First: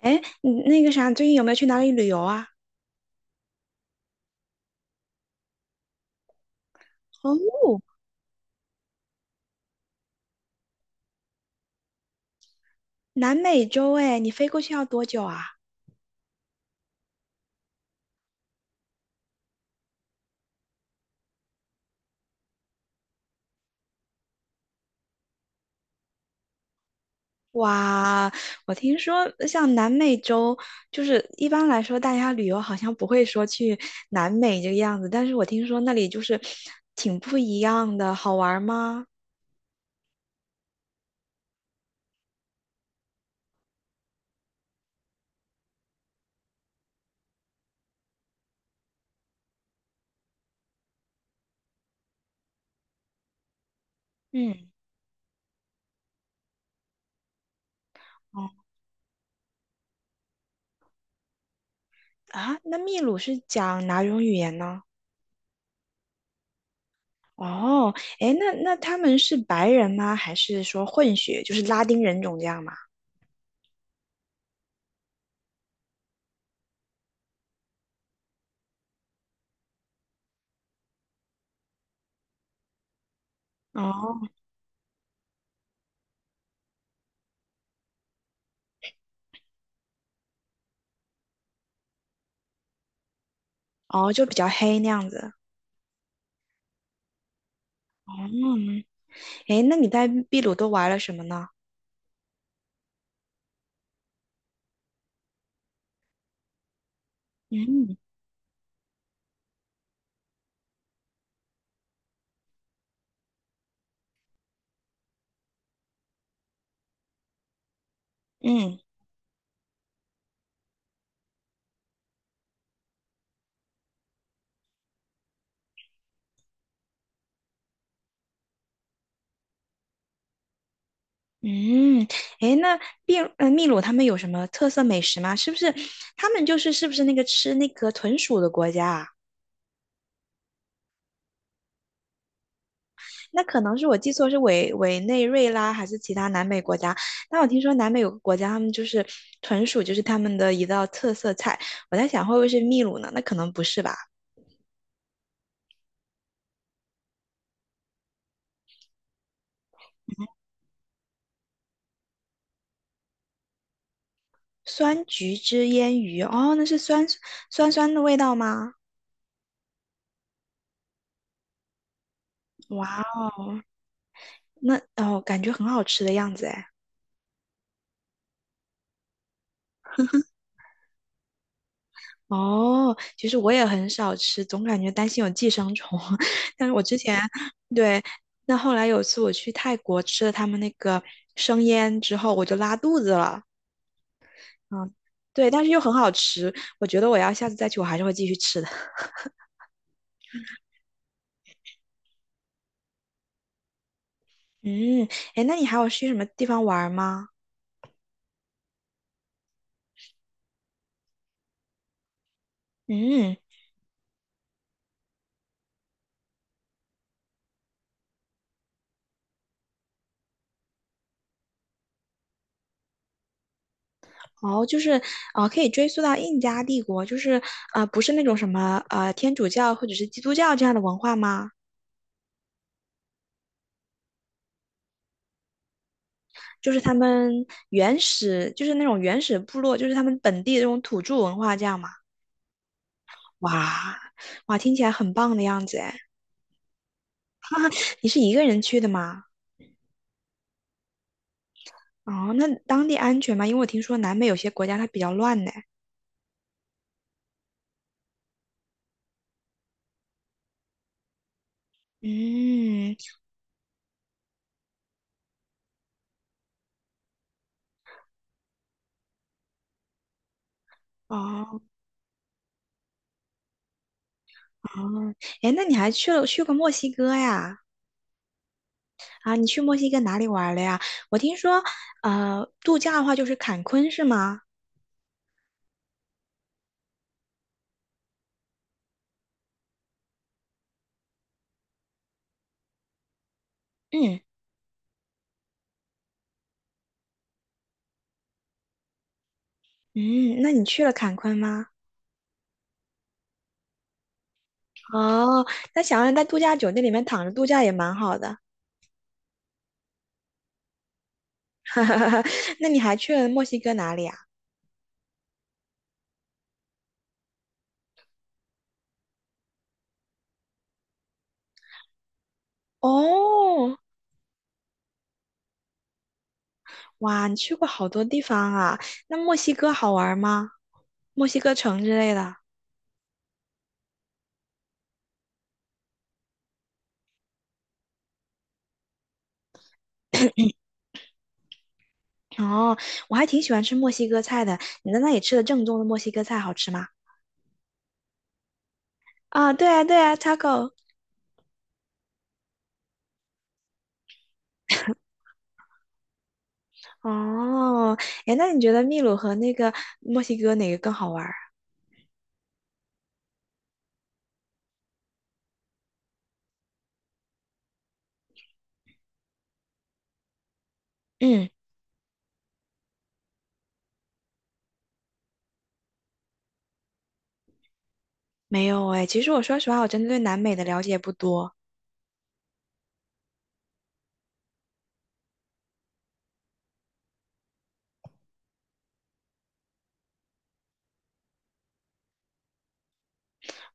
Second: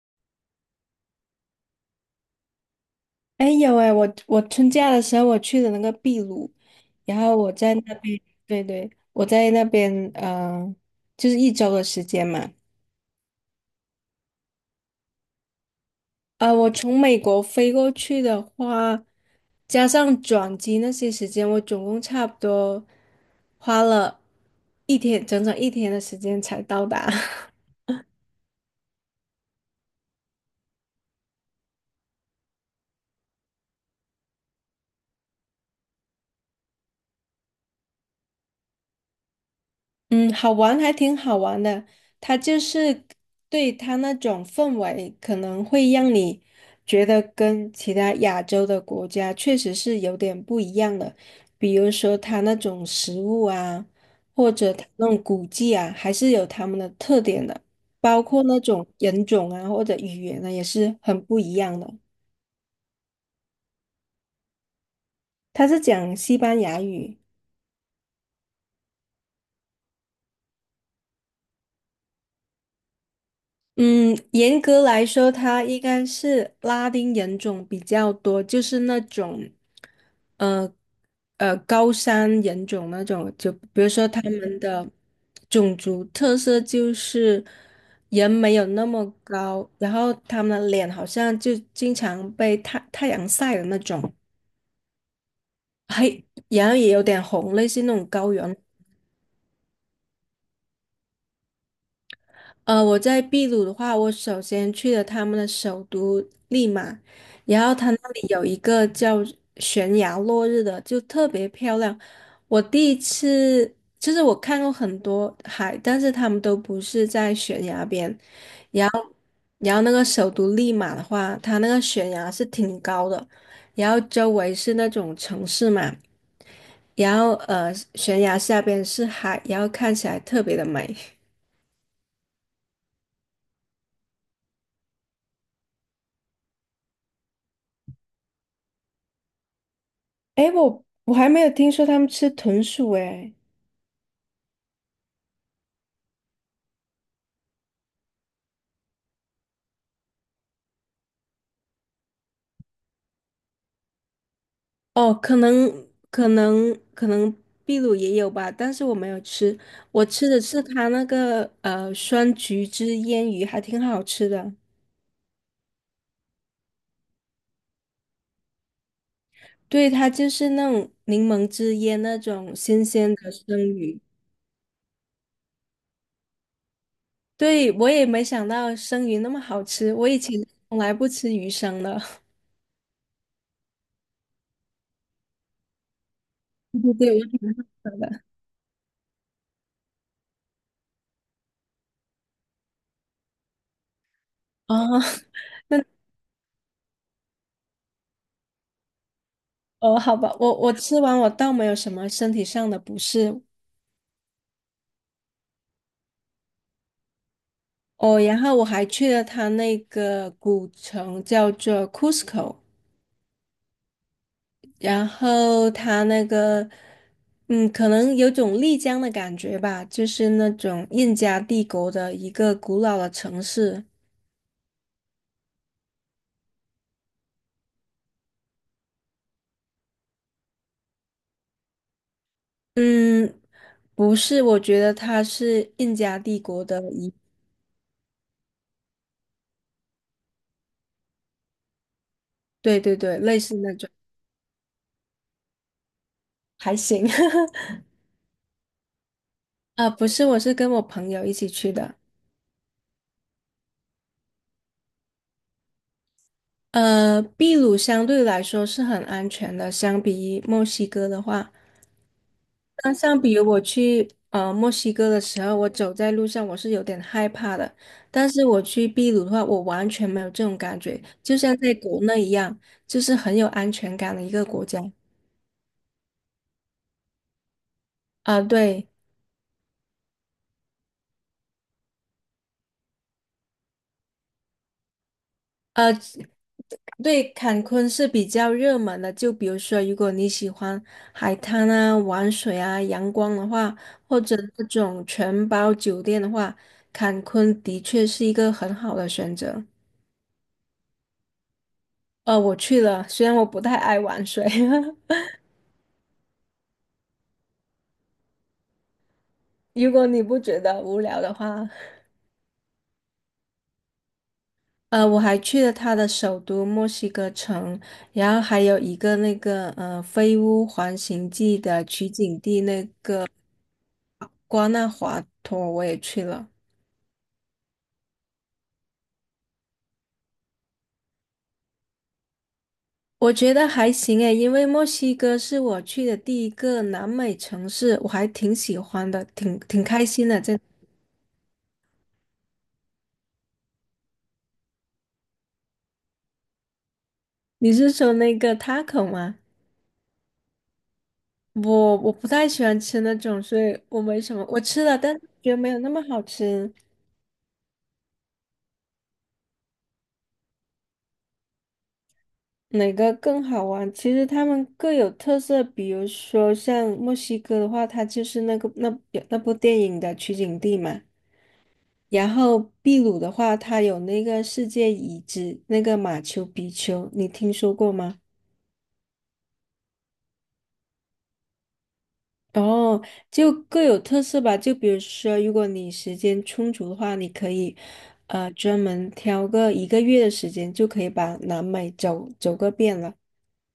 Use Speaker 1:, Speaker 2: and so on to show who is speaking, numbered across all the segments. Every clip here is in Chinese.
Speaker 1: 哎，你那个啥，最近有没有去哪里旅游啊？
Speaker 2: 哎，有哎，我春假的时候我去的那个秘鲁，然后我在
Speaker 1: 哦，
Speaker 2: 那边，对对，我在那边，就是一周的时间嘛。
Speaker 1: 南美洲哎，你飞过去要多久啊？
Speaker 2: 啊，我从美国飞过去的话，加上转机那些时间，我总共差不多花了一天，整整一天的时间才到达。
Speaker 1: 哇，我听说像南美洲，就是一般来说大家旅游好像不会说去南美这个样子，但是我听说那里就是挺不一样的，好玩儿吗？
Speaker 2: 嗯，好玩还挺好玩的，它就是，对，它那种氛围，可能会让你觉得跟其他亚洲的国家确实是有点不一样的，比如说它那种食物啊，或
Speaker 1: 嗯，
Speaker 2: 者它那种古迹啊，还是有他们的特点的，包括
Speaker 1: 哦
Speaker 2: 那种人种啊或者语言呢，也是很不一样的。
Speaker 1: 啊，那秘鲁是讲哪种语言呢？
Speaker 2: 它是讲西班牙语。
Speaker 1: 哦，哎，那他们是白人吗？还是说混血，就是拉丁人种这样吗？
Speaker 2: 嗯，严格来说，它应该是拉丁人种比较多，就是那种，呃，高山人种那种，就比如说他
Speaker 1: 哦
Speaker 2: 们的种族特色就是人没有那么高，然后他们的脸好像就经常被太阳晒的那种，
Speaker 1: 哦，就比较黑那样子。
Speaker 2: 黑，然后也有点红，类似那种高原。
Speaker 1: 嗯，诶，那你在秘鲁都玩了什么呢？
Speaker 2: 我在秘鲁的话，我首先去了他们的首都利马，然后它
Speaker 1: 嗯
Speaker 2: 那里有一个叫悬崖落日的，就特别漂亮。我第一次，就是我看过很多海，但是他们都不是在悬崖边。
Speaker 1: 嗯
Speaker 2: 然后那个首都利马的话，它那个悬崖是挺高的，然后周围是那种城市嘛，然后悬崖下边是海，然后看起来特别的美。
Speaker 1: 嗯，诶，那秘鲁他们有什么特色美食吗？是不是他们就是是不是那个吃那个豚鼠的国家啊？
Speaker 2: 诶，我还没有听说他们吃豚鼠诶。
Speaker 1: 那可能是我记错，是委内瑞拉还是其他南美国家？但我听说南美有个国家，他们就是豚鼠，就是他们的一道特色菜。我在想会不会是秘鲁呢？那可能不是吧？
Speaker 2: 哦，可能秘鲁也有吧，但是我没有吃，我吃的是它那个酸橘汁腌鱼，还挺好吃的。
Speaker 1: 酸橘汁腌鱼，哦，那是酸酸的味道吗？
Speaker 2: 对，它就是那种柠檬汁腌那种新
Speaker 1: 哇
Speaker 2: 鲜的
Speaker 1: 哦！
Speaker 2: 生鱼。
Speaker 1: 那哦，感觉很好吃的样子哎。
Speaker 2: 对，我也没想到生鱼那么好吃，我以前从来不吃鱼生的。
Speaker 1: 哦，其实我也很少吃，总感觉担心有寄生虫。但是
Speaker 2: 对
Speaker 1: 我
Speaker 2: 对
Speaker 1: 之
Speaker 2: 对，我
Speaker 1: 前
Speaker 2: 也晓
Speaker 1: 对，
Speaker 2: 得
Speaker 1: 那后来有一次我去泰国吃了他们那个生腌之后，我就拉肚子了。
Speaker 2: 哦，
Speaker 1: 嗯，对，但是又
Speaker 2: 那
Speaker 1: 很好吃，我觉得我要下次再去，我还是会继续吃的。
Speaker 2: 哦，好吧，我吃完我倒没有什么身体上的不适，
Speaker 1: 嗯，哎，那你还有去什么地方玩儿吗？
Speaker 2: 哦，然后我还去了它那个古城，叫做 Cusco，
Speaker 1: 嗯，
Speaker 2: 然后它那个，可能有种丽江的感觉吧，就是那种印加帝国的一个古老的城市。
Speaker 1: 哦，就是啊，可以追溯到印加帝国，就是啊，不是那种什么天主教或者是基督教这样的文化吗？
Speaker 2: 嗯，不是，我觉得它是印加帝国
Speaker 1: 就是
Speaker 2: 的
Speaker 1: 他
Speaker 2: 一，
Speaker 1: 们原始，就是那种原始部落，就是他们本地的这种土著文化，这样嘛。
Speaker 2: 对对对，类似那种，
Speaker 1: 哇哇，听起来很棒的样子哎！
Speaker 2: 还行。
Speaker 1: 你是一个人去的吗？
Speaker 2: 啊，不是，我是跟我朋友一起去的。
Speaker 1: 哦，那当地安全吗？因为我听说南美有些国家它比较乱呢。
Speaker 2: 秘鲁相对来说是很安全的，相比墨西哥的话，那
Speaker 1: 嗯，
Speaker 2: 相比于我去墨西哥的时候，我走在路上我是有点害怕的，但是我去秘鲁的话，我完全没有这种感觉，就像
Speaker 1: 哦
Speaker 2: 在国内一样，就是很有安全感的一个国
Speaker 1: 哦，
Speaker 2: 家。
Speaker 1: 哎，那你还去过墨西哥呀？
Speaker 2: 啊、对，
Speaker 1: 啊，你去墨西哥哪里玩了呀？我听说，度假的话就是坎昆是吗？
Speaker 2: 呃，对，坎昆是比较热门的，就比如说，如果你喜欢海滩啊、玩水啊、阳光的话，
Speaker 1: 嗯
Speaker 2: 或者那种全包酒店的话，坎昆的确是一个很好的选择。
Speaker 1: 嗯，那你去了坎昆吗？
Speaker 2: 我去了，虽然我不太爱玩水，
Speaker 1: 哦，那想要在度假酒店里面躺着度假也蛮好的。
Speaker 2: 如果你不觉得无聊的话，
Speaker 1: 那你还去了墨西哥哪里啊？
Speaker 2: 我还去了它的首都墨西哥城，然后还有一个那个《飞屋环形记》的取景地那
Speaker 1: 哦，
Speaker 2: 瓜纳华托，我也去了。
Speaker 1: 哇，你去过好多地方啊。那墨西哥好玩吗？墨西哥城之类的。
Speaker 2: 我觉得还行诶，因为墨西哥是我去的第一个南美城市，我还挺喜欢的，挺开心的。
Speaker 1: 哦，我还挺喜欢吃墨西哥菜的。你在那里吃的正宗的墨西哥菜好吃吗？
Speaker 2: 你是说那个 taco 吗？
Speaker 1: 啊，对啊，对啊，taco。
Speaker 2: 我不太喜欢吃那种，所以我没什么。我吃了，但是觉得没有那么好吃。
Speaker 1: 哦，哎，那你觉得秘鲁和那个墨西哥哪个更好玩儿？
Speaker 2: 哪个更好玩？其实他们各有特色，比如说像墨西哥的话，它就是那个那部电影的取景地嘛。
Speaker 1: 嗯，
Speaker 2: 然后秘鲁的话，它有那个世界遗址，那个马丘比丘，你听说过吗？
Speaker 1: 没有哎。其实我说实话，我真的对南美的了解不多。
Speaker 2: 哦，就各有特色吧。就比如说，如果你时间充足的话，你可以，专门挑个一个月的时间，就可以把南美走走个遍了。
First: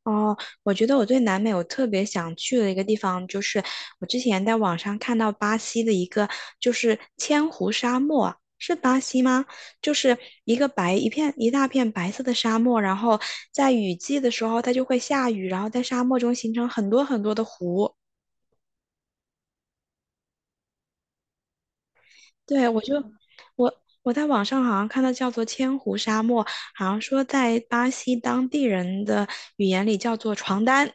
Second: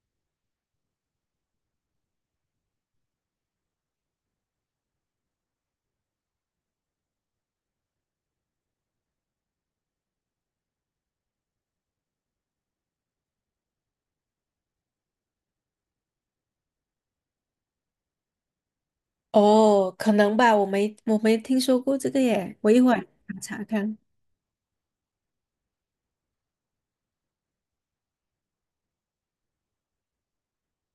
Speaker 1: 哦，我觉得我对南美我特别想去的一个地方，就是我之前在网上看到巴西的一个，就是千湖沙漠，是巴西吗？就是一个白一片一大片白色的沙漠，然后在雨季的时候它就会下雨，然后在沙漠中形成很多很多的湖。
Speaker 2: 哦，可能吧，我没听说过这个耶，
Speaker 1: 对，
Speaker 2: 我
Speaker 1: 我
Speaker 2: 一会
Speaker 1: 就
Speaker 2: 儿查看，
Speaker 1: 我
Speaker 2: 看。
Speaker 1: 我在网上好像看到叫做千湖沙漠，好像说在巴西当地人的语言里叫做床单，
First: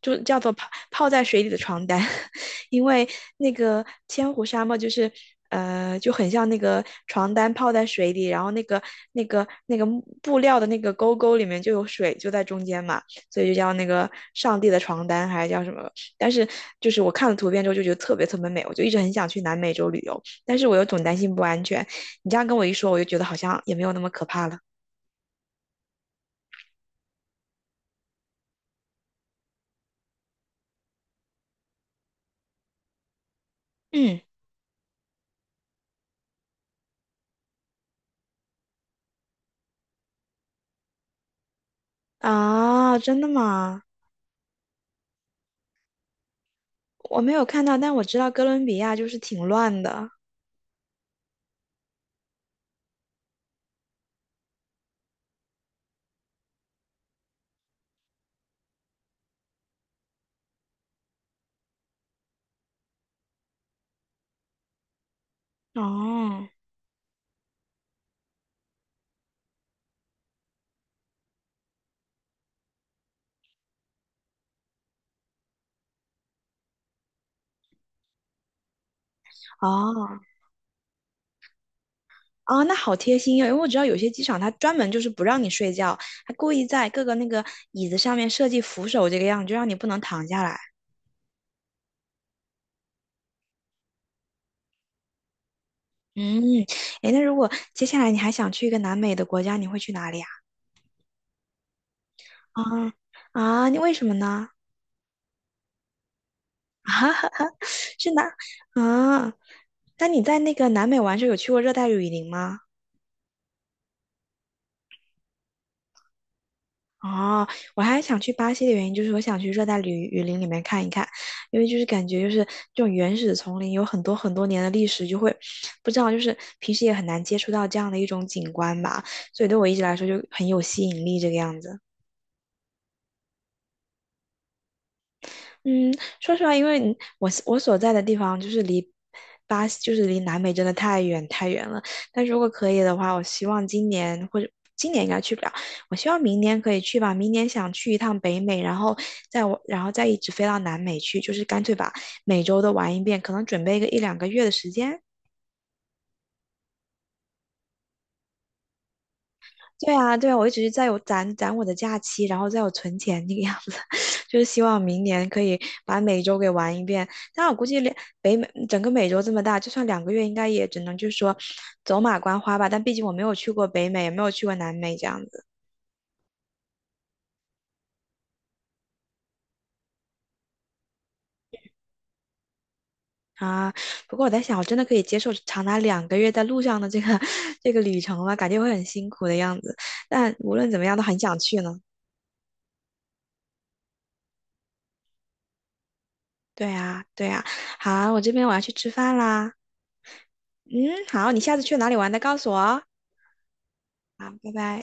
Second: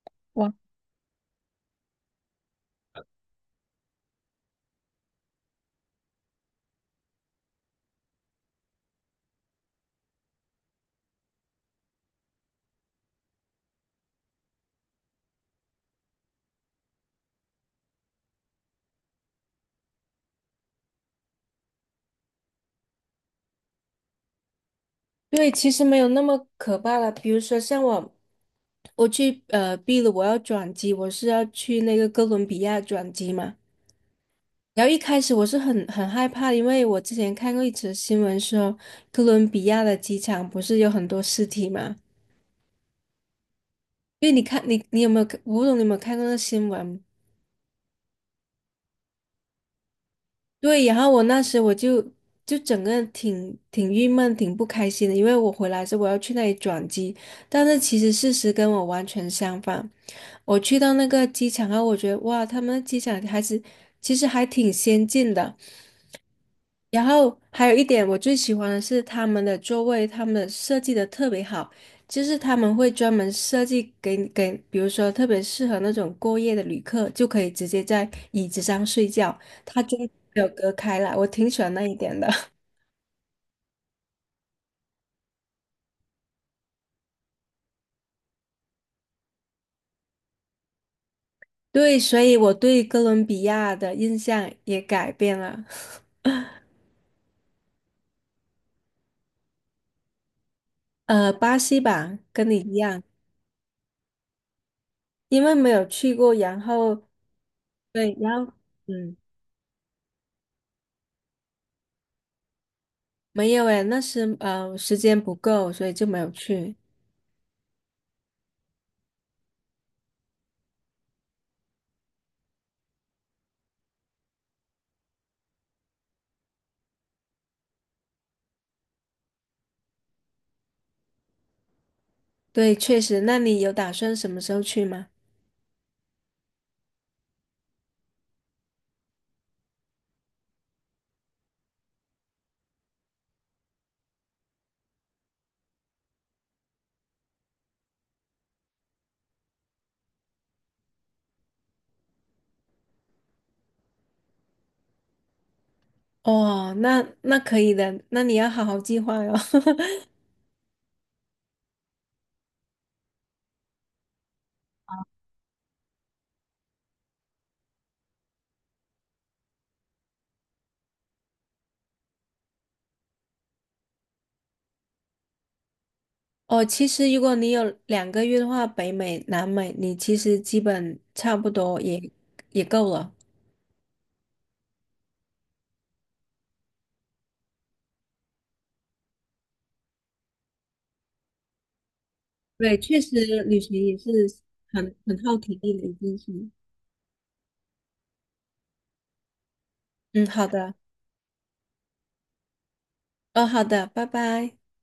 Speaker 1: 就叫做泡在水里的床单，因为那个千湖沙漠就很像那个床单泡在水里，然后那个木布料的那个沟沟里面就有水就在中间嘛，所以就叫那个上帝的床单还是叫什么？但是就是我看了图片之后就觉得特别特别美，我就一直很想去南美洲旅游。但是我又总担心不安全。你这样跟我一说，我就觉得好像也没有那么可怕了。
Speaker 2: 对，其实没有那么可怕了。比如说，像我去秘鲁，我要转机，我是要去那个哥伦比亚转机嘛。
Speaker 1: 嗯，
Speaker 2: 然后一开始我是很害怕，因为我之前看过一则新闻说，哥伦比亚的机场不是有很多尸体嘛？
Speaker 1: 啊，真的吗？
Speaker 2: 因为你看，你有没有看，我不懂你有没有看过那新闻？
Speaker 1: 我没有看到，但我知道哥伦比亚就是挺乱的。
Speaker 2: 对，然后我那时我就整个人挺郁闷、挺不开心的，因为我回来是我要去那里转机，但是其实事实跟我完全相反。我去到那个机场啊，我觉得哇，他们的机场还是其实还挺先进的。
Speaker 1: 哦，
Speaker 2: 然后还有一点我最喜欢的是他们的座位，他们的设计的特别好，就是他们会专门设计给，比如说特别适合那种过夜的旅客，就可以直接在椅子上睡觉，它中间
Speaker 1: 哦，
Speaker 2: 没有隔开来，我挺喜欢那一点的。
Speaker 1: 哦，那好贴心哦，因为我知道有些机场它专门就是不让你睡觉，它故意在各个那个椅子上面设计扶手这个样子，就让你不能躺下来。
Speaker 2: 对，所以我对哥伦比亚的印象也改变了。
Speaker 1: 嗯，诶，那如果接下来你还想去一个南美的国家，你会去哪里啊？
Speaker 2: 巴西吧，跟你
Speaker 1: 啊
Speaker 2: 一样，
Speaker 1: 啊，你为什么呢？
Speaker 2: 因为没有去过，然后
Speaker 1: 是
Speaker 2: 对，
Speaker 1: 南
Speaker 2: 然后嗯，
Speaker 1: 啊？那你在那个南美玩的时候有去过热带雨林吗？
Speaker 2: 没有诶，那时时间不够，所以就没有去。
Speaker 1: 哦，我还想去巴西的原因就是我想去热带雨林里面看一看，因为就是感觉就是这种原始丛林有很多很多年的历史，就会不知道就是平时也很难接触到这样的一种景观吧，所以对我一直来说就很有吸引力这个样子。
Speaker 2: 对，确实，那你有打算什么时候去吗？
Speaker 1: 嗯，说实话，因为我所在的地方就是离巴西，就是离南美真的太远太远了。但如果可以的话，我希望今年应该去不了，我希望明年可以去吧。明年想去一趟北美，然后然后再一直飞到南美去，就是干脆把美洲都玩一遍，可能准备个一两个月的时间。
Speaker 2: 哦，那可以的，那你要好好计划哟。
Speaker 1: 对啊，对啊，我一直在有攒攒我的假期，然后在有存钱那个样子，就是希望明年可以把美洲给玩一遍。但我估计北美整个美洲这么大，就算两个月，应该也只能就是说走马观花吧。但毕竟我没有去过北美，也没有去过南美这样子
Speaker 2: 哦，其实如果你有2个月的话，北美、南美，你其实基本差不多也够了。
Speaker 1: 啊。不过我在想，我真的可以接受长达两个月在路上的这个 这个旅程吗？感觉会很辛苦的样子。但无论怎么样，都很想去呢。
Speaker 2: 对，确实旅行也是很耗体力的一件事。
Speaker 1: 对啊，对啊。好，我这边我要去吃饭啦。
Speaker 2: 嗯，好的，
Speaker 1: 嗯，好，你下次去哪里玩的，告诉我哦。
Speaker 2: 哦，好的，拜
Speaker 1: 好，拜
Speaker 2: 拜。
Speaker 1: 拜。